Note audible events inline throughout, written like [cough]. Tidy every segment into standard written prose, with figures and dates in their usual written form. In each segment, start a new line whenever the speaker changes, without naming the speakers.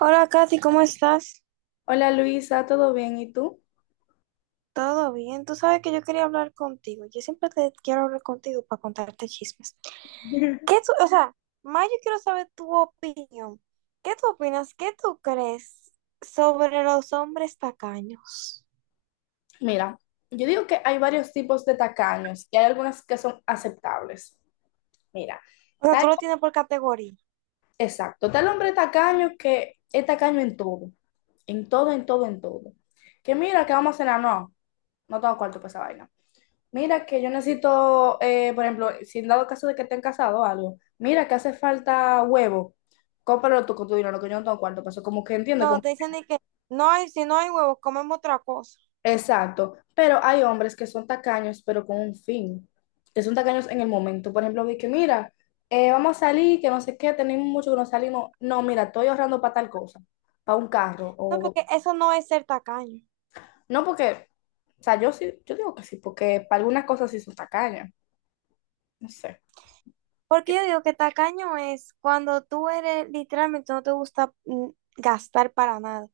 Hola, Katy, ¿cómo estás?
Hola Luisa, ¿todo bien? ¿Y tú?
¿Todo bien? Tú sabes que yo quería hablar contigo. Yo siempre te quiero hablar contigo para contarte chismes. ¿Qué
[laughs]
tú, o sea, más yo quiero saber tu opinión. ¿Qué tú opinas? ¿Qué tú crees sobre los hombres tacaños?
Mira, yo digo que hay varios tipos de tacaños y hay algunas que son aceptables. Mira,
O sea,
está-
tú lo tienes por categoría.
exacto, está el hombre tacaño que es tacaño en todo, en todo, en todo, en todo. Que mira, que vamos a cenar, no, no tengo cuarto para esa vaina. Mira, que yo necesito, por ejemplo, si en dado caso de que estén casados o algo, mira, que hace falta huevo, cómpralo tú con tu dinero, que yo no tengo cuarto para eso. Como que entiende.
No, te dicen de que no hay, si no hay huevos, comemos otra cosa.
Exacto, pero hay hombres que son tacaños, pero con un fin, que son tacaños en el momento. Por ejemplo, vi que mira, vamos a salir, que no sé qué, tenemos mucho que no salimos. No, mira, estoy ahorrando para tal cosa, para un carro,
No,
o
porque eso no es ser tacaño.
no porque, o sea, yo sí, yo digo que sí, porque para algunas cosas sí son tacañas, no sé.
Porque
Que-
yo digo que tacaño es cuando tú eres, literalmente no te gusta gastar para nada.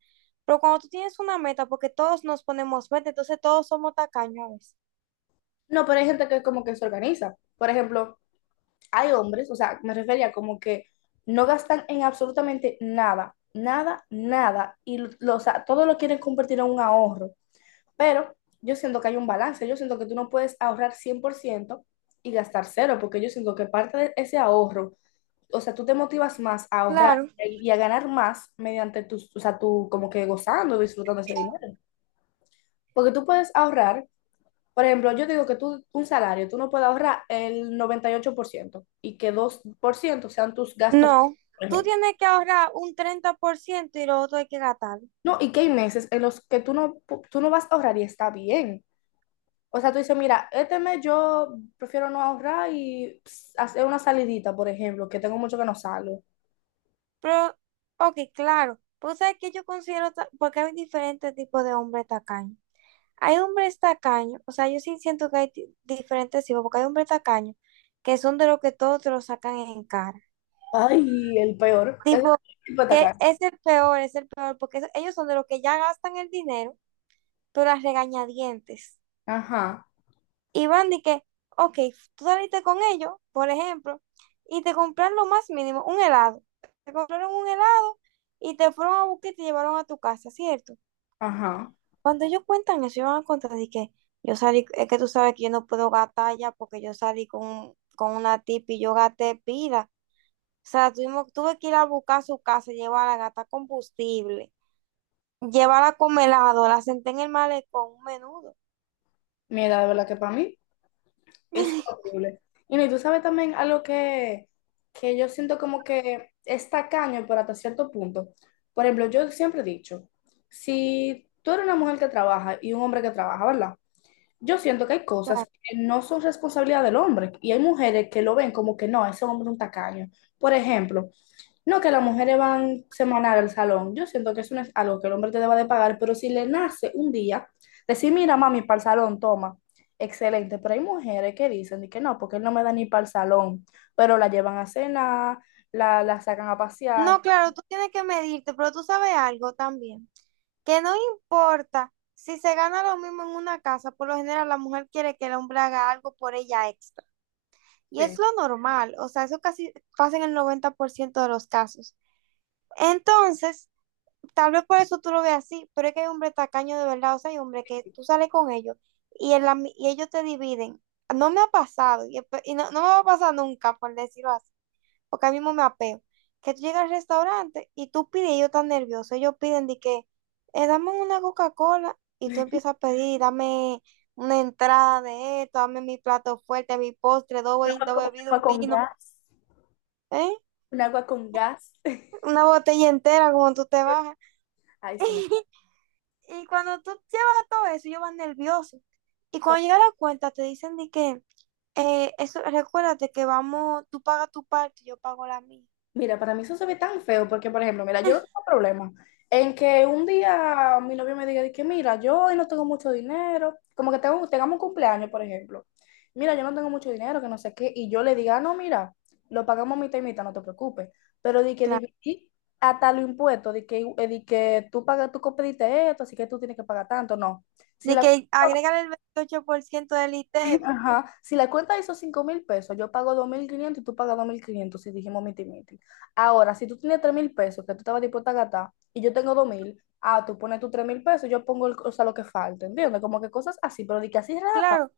Pero cuando tú tienes una meta, porque todos nos ponemos meta, entonces todos somos tacaños, a veces.
No, pero hay gente que como que se organiza. Por ejemplo, hay hombres, o sea, me refería como que no gastan en absolutamente nada, nada, nada, y o sea, todo lo quieren convertir en un ahorro. Pero yo siento que hay un balance, yo siento que tú no puedes ahorrar 100% y gastar cero, porque yo siento que parte de ese ahorro, o sea, tú te motivas más a ahorrar
Claro,
y a ganar más mediante tus, o sea, tú como que gozando, y disfrutando ese dinero. Porque tú puedes ahorrar, por ejemplo, yo digo que tú un salario, tú no puedes ahorrar el 98% y que 2% sean tus gastos,
no.
por
Tú
ejemplo.
tienes que ahorrar un 30% y lo otro hay que gastarlo.
No, y que hay meses en los que tú no vas a ahorrar y está bien. O sea, tú dices, mira, este mes yo prefiero no ahorrar y ps, hacer una salidita, por ejemplo, que tengo mucho que no salgo.
Pero, ok, claro. Pues sabes que yo considero, porque hay diferentes tipos de hombres tacaños. Hay hombres tacaños, o sea, yo sí siento que hay diferentes tipos, porque hay hombres tacaños que son de los que todos te lo sacan en cara.
Ay, el peor. Es el
Tipo,
tipo de
que
atacar.
es el peor, porque eso- ellos son de los que ya gastan el dinero, pero a regañadientes.
Ajá,
Y van de que, ok, tú saliste con ellos, por ejemplo, y te compraron lo más mínimo, un helado. Te compraron un helado y te fueron a buscar y te llevaron a tu casa, ¿cierto?
ajá.
Cuando ellos cuentan eso, ellos van a contar de que yo salí, es que tú sabes que yo no puedo gastar ya porque yo salí con una tipa y yo gasté pila. O sea, tuvimos, tuve que ir a buscar a su casa, llevarla, gastar combustible. Lleva la congelado, la senté en el malecón, un menudo.
Mira, de verdad que para mí es
[laughs]
horrible. Y no, y tú sabes también algo que yo siento como que es tacaño, pero hasta cierto punto. Por ejemplo, yo siempre he dicho, si tú eres una mujer que trabaja y un hombre que trabaja, ¿verdad? Yo siento que hay cosas
Claro.
que no son responsabilidad del hombre y hay mujeres que lo ven como que no, ese hombre es un tacaño. Por ejemplo, no que las mujeres van semanal al salón. Yo siento que eso no es algo que el hombre te deba de pagar, pero si le nace un día, decir, mira, mami, para el salón, toma. Excelente, pero hay mujeres que dicen de que no, porque él no me da ni para el salón, pero la llevan a cenar, la sacan a pasear.
No, claro, tú tienes que medirte, pero tú sabes algo también, que no importa si se gana lo mismo en una casa, por lo general la mujer quiere que el hombre haga algo por ella extra. Y es
Sí.
lo normal, o sea, eso casi pasa en el 90% de los casos. Entonces, tal vez por eso tú lo veas así, pero es que hay hombres tacaños de verdad, o sea, hay hombres que tú sales con ellos y, en la y ellos te dividen. No me ha pasado y, y no, no me va a pasar nunca, por decirlo así, porque a mí mismo me apeo. Que tú llegas al restaurante y tú pides, y ellos están nerviosos, ellos piden de que, dame una Coca-Cola y tú
[laughs]
empiezas a pedir, dame una entrada de esto, dame mi plato fuerte, mi postre, dos, dos
Un
bebidas,
agua
un
con
vino,
gas,
¿eh?
un agua con gas. [laughs]
Una botella entera como tú te bajas.
Ay, sí, me...
[laughs] Y cuando tú llevas todo eso, ellos van nerviosos. Y cuando llega la cuenta, te dicen de que, eso, recuérdate que vamos, tú pagas tu parte, yo pago la mía.
Mira, para mí eso se ve tan feo porque, por ejemplo, mira, yo no tengo problema en que un día mi novio me diga de que, mira, yo hoy no tengo mucho dinero, como que tengamos un cumpleaños, por ejemplo. Mira, yo no tengo mucho dinero, que no sé qué, y yo le diga, "Ah, no, mira, lo pagamos mitad y mitad, no te preocupes. Pero de que
Claro.
dividir hasta los impuestos, de que tú pagas, tú pediste esto, así que tú tienes que pagar tanto, no. Si
De
la
que agrégale el 28% del ITEVI.
Ajá, si la cuenta hizo 5.000 pesos, yo pago 2.500 y tú pagas 2.500 si dijimos miti miti. Ahora, si tú tienes 3.000 pesos que tú estabas dispuesta a gastar y yo tengo 2.000, ah, tú pones tus 3.000 pesos, yo pongo el- o sea, lo que falta, ¿entiendes? Como que cosas así, pero de que así rata,
Claro,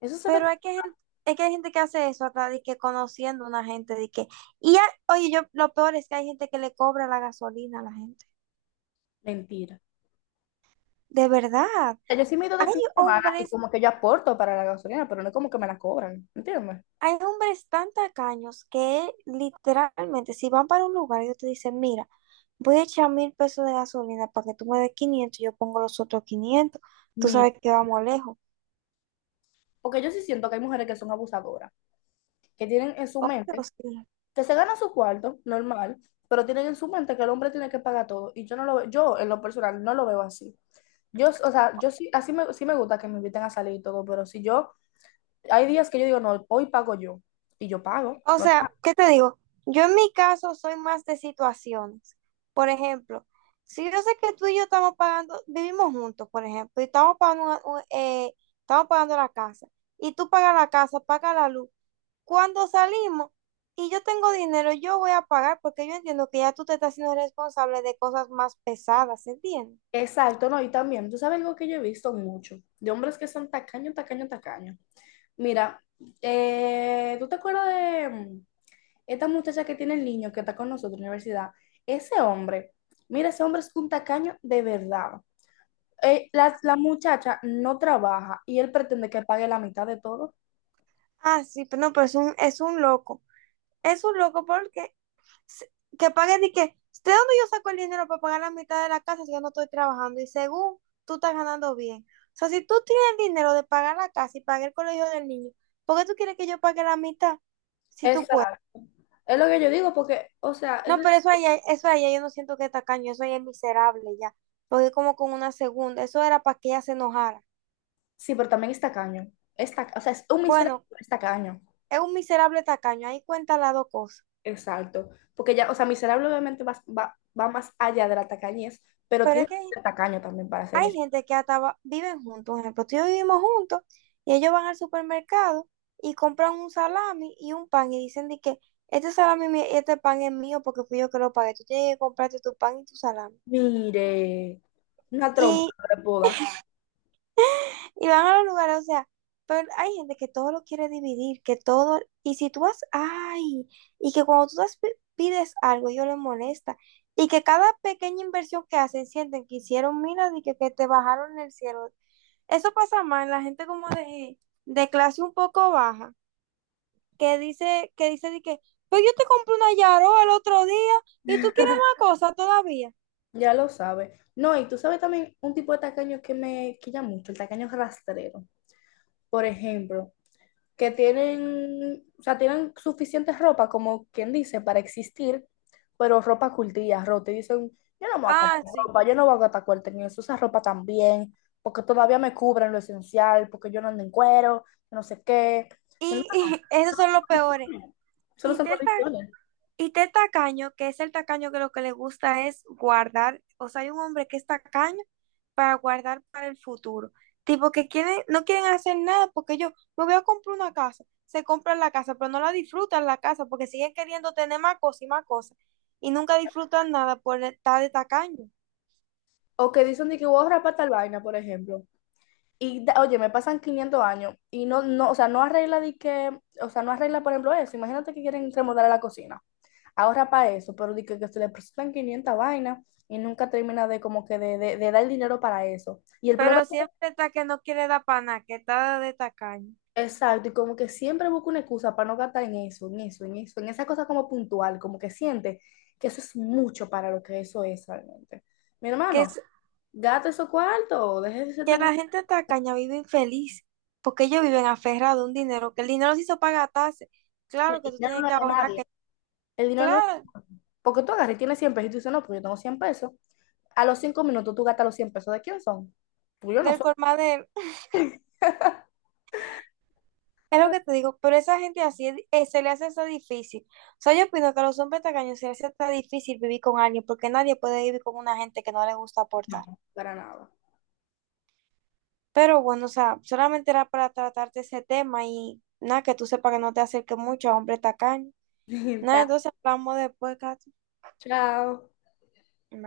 eso se ve
pero hay que, es que hay gente que hace eso, hasta de que conociendo a una gente, de que, oye, yo, lo peor es que hay gente que le cobra la gasolina a la gente.
mentira.
De verdad.
O sea, yo sí me he ido de
Hay
fin de semana y
hombres
como que yo aporto para la gasolina, pero no es como que me la cobran, ¿entiendes?
Hay hombres tan tacaños que literalmente, si van para un lugar, ellos te dicen, mira, voy a echar 1,000 pesos de gasolina para que tú me des 500, yo pongo los otros 500. Tú
Mi-
sabes que vamos lejos.
Porque yo sí siento que hay mujeres que son abusadoras, que tienen en su
Oh,
mente
Dios mío.
que se gana su cuarto, normal, pero tienen en su mente que el hombre tiene que pagar todo. Y yo no lo veo, yo en lo personal no lo veo así. Yo, o sea, yo sí, así me, sí me gusta que me inviten a salir y todo, pero si yo, hay días que yo digo, no, hoy pago yo, y yo pago,
O
no.
sea, ¿qué te digo? Yo en mi caso soy más de situaciones. Por ejemplo, si yo sé que tú y yo estamos pagando, vivimos juntos, por ejemplo, y estamos pagando, estamos pagando la casa, y tú pagas la casa, pagas la luz. Cuando salimos y yo tengo dinero, yo voy a pagar porque yo entiendo que ya tú te estás siendo responsable de cosas más pesadas, ¿entiendes?
Exacto, no, y también, tú sabes algo que yo he visto mucho, de hombres que son tacaños tacaños tacaños. Mira, ¿tú te acuerdas de esta muchacha que tiene el niño que está con nosotros en la universidad? Ese hombre, mira, ese hombre es un tacaño de verdad. La muchacha no trabaja y él pretende que pague la mitad de todo.
Ah, sí, pero no, pero es un loco. Es un loco porque que pague de que, ¿de dónde yo saco el dinero para pagar la mitad de la casa si yo no estoy trabajando? Y según tú estás ganando bien. O sea, si tú tienes el dinero de pagar la casa y pagar el colegio del niño, ¿por qué tú quieres que yo pague la mitad? Si tú puedes.
Exacto. Es lo que yo digo, porque, o sea,
No, pero eso allá yo no siento que es tacaño, eso allá es miserable ya. Porque es como con una segunda, eso era para que ella se enojara.
sí, pero también es tacaño. O sea, es un miserable,
Bueno,
pero es tacaño.
es un miserable tacaño, ahí cuenta las dos cosas.
Exacto. Porque ya, o sea, miserable obviamente va más allá de la tacañez, pero
Pero
tiene
es
que
que
ser tacaño también para ser
hay
miserable.
gente que hasta viven juntos. Por ejemplo, tú y yo vivimos juntos y ellos van al supermercado y compran un salami y un pan y dicen de que este salami, este pan es mío porque fui yo que lo pagué. Tú tienes que comprarte tu pan y tu salami.
Mire, una trompa
Y,
de boda,
y van a los lugares, o sea, pero hay gente que todo lo quiere dividir, que todo, y si tú vas, ay, y que cuando tú pides algo, ellos les molesta. Y que cada pequeña inversión que hacen sienten que hicieron, mira, de que te bajaron el cielo. Eso pasa más en la gente como de clase un poco baja, que dice de que, pues yo te compré una Yaro el otro día y tú quieres la cosa todavía.
ya lo sabe. No, y tú sabes también un tipo de tacaño que me quilla mucho, el tacaño rastrero. Por ejemplo, que tienen, o sea, tienen suficiente ropa, como quien dice, para existir, pero ropa cultilla, rota, y dicen, yo no me voy a
Ah,
comprar
sí.
ropa, yo no voy a gastar cuarto en eso, esa ropa también, porque todavía me cubren lo esencial, porque yo no ando en cuero, no sé qué.
Y, [laughs] esos son los peores.
Solo
Y
son
te están
condiciones.
Y este tacaño, que es el tacaño que lo que le gusta es guardar, o sea, hay un hombre que es tacaño para guardar para el futuro. Tipo que quieren, no quieren hacer nada porque ellos, me voy a comprar una casa, se compran la casa, pero no la disfrutan la casa porque siguen queriendo tener más cosas. Y nunca disfrutan nada por estar de tacaño.
O que dicen de que voy a rapar tal vaina, por ejemplo. Y oye, me pasan 500 años y no, no, o sea, no arregla de que, o sea, no arregla, por ejemplo, eso. Imagínate que quieren remodelar la cocina. Ahorra para eso, pero de que se le presentan 500 vainas y nunca termina de como que de dar el dinero para eso. Y el problema
Pero siempre está que no quiere dar para nada, que está de tacaño.
es exacto, y como que siempre busca una excusa para no gastar en eso, en eso, en eso, en esa cosa como puntual, como que siente que eso es mucho para lo que eso es realmente. Mi
Que
hermano, gasta esos cuartos, deje de ser
que
tan...
la gente tacaña vive infeliz, porque ellos viven aferrados a un dinero, que el dinero se hizo para gastarse.
El
Claro que tú
dinero
tienes
no es
que
de
ahorrar, que
nadie. El dinero no es...
claro,
Porque tú agarras y tienes 100 pesos y tú dices, no, pues yo tengo 100 pesos. A los 5 minutos tú gastas los 100 pesos. ¿De quién son? Pues yo no
del
soy.
colmadero. [laughs] Es lo que te digo, pero esa gente así se le hace hasta difícil. O sea, yo opino que a los hombres tacaños se les hace hasta difícil vivir con alguien, porque nadie puede vivir con una gente que no le gusta aportar.
Para nada.
Pero bueno, o sea, solamente era para tratarte ese tema y nada, que tú sepas que no te acerques mucho a hombres tacaños. Nada,
[laughs]
entonces hablamos después, Katy.
Chao.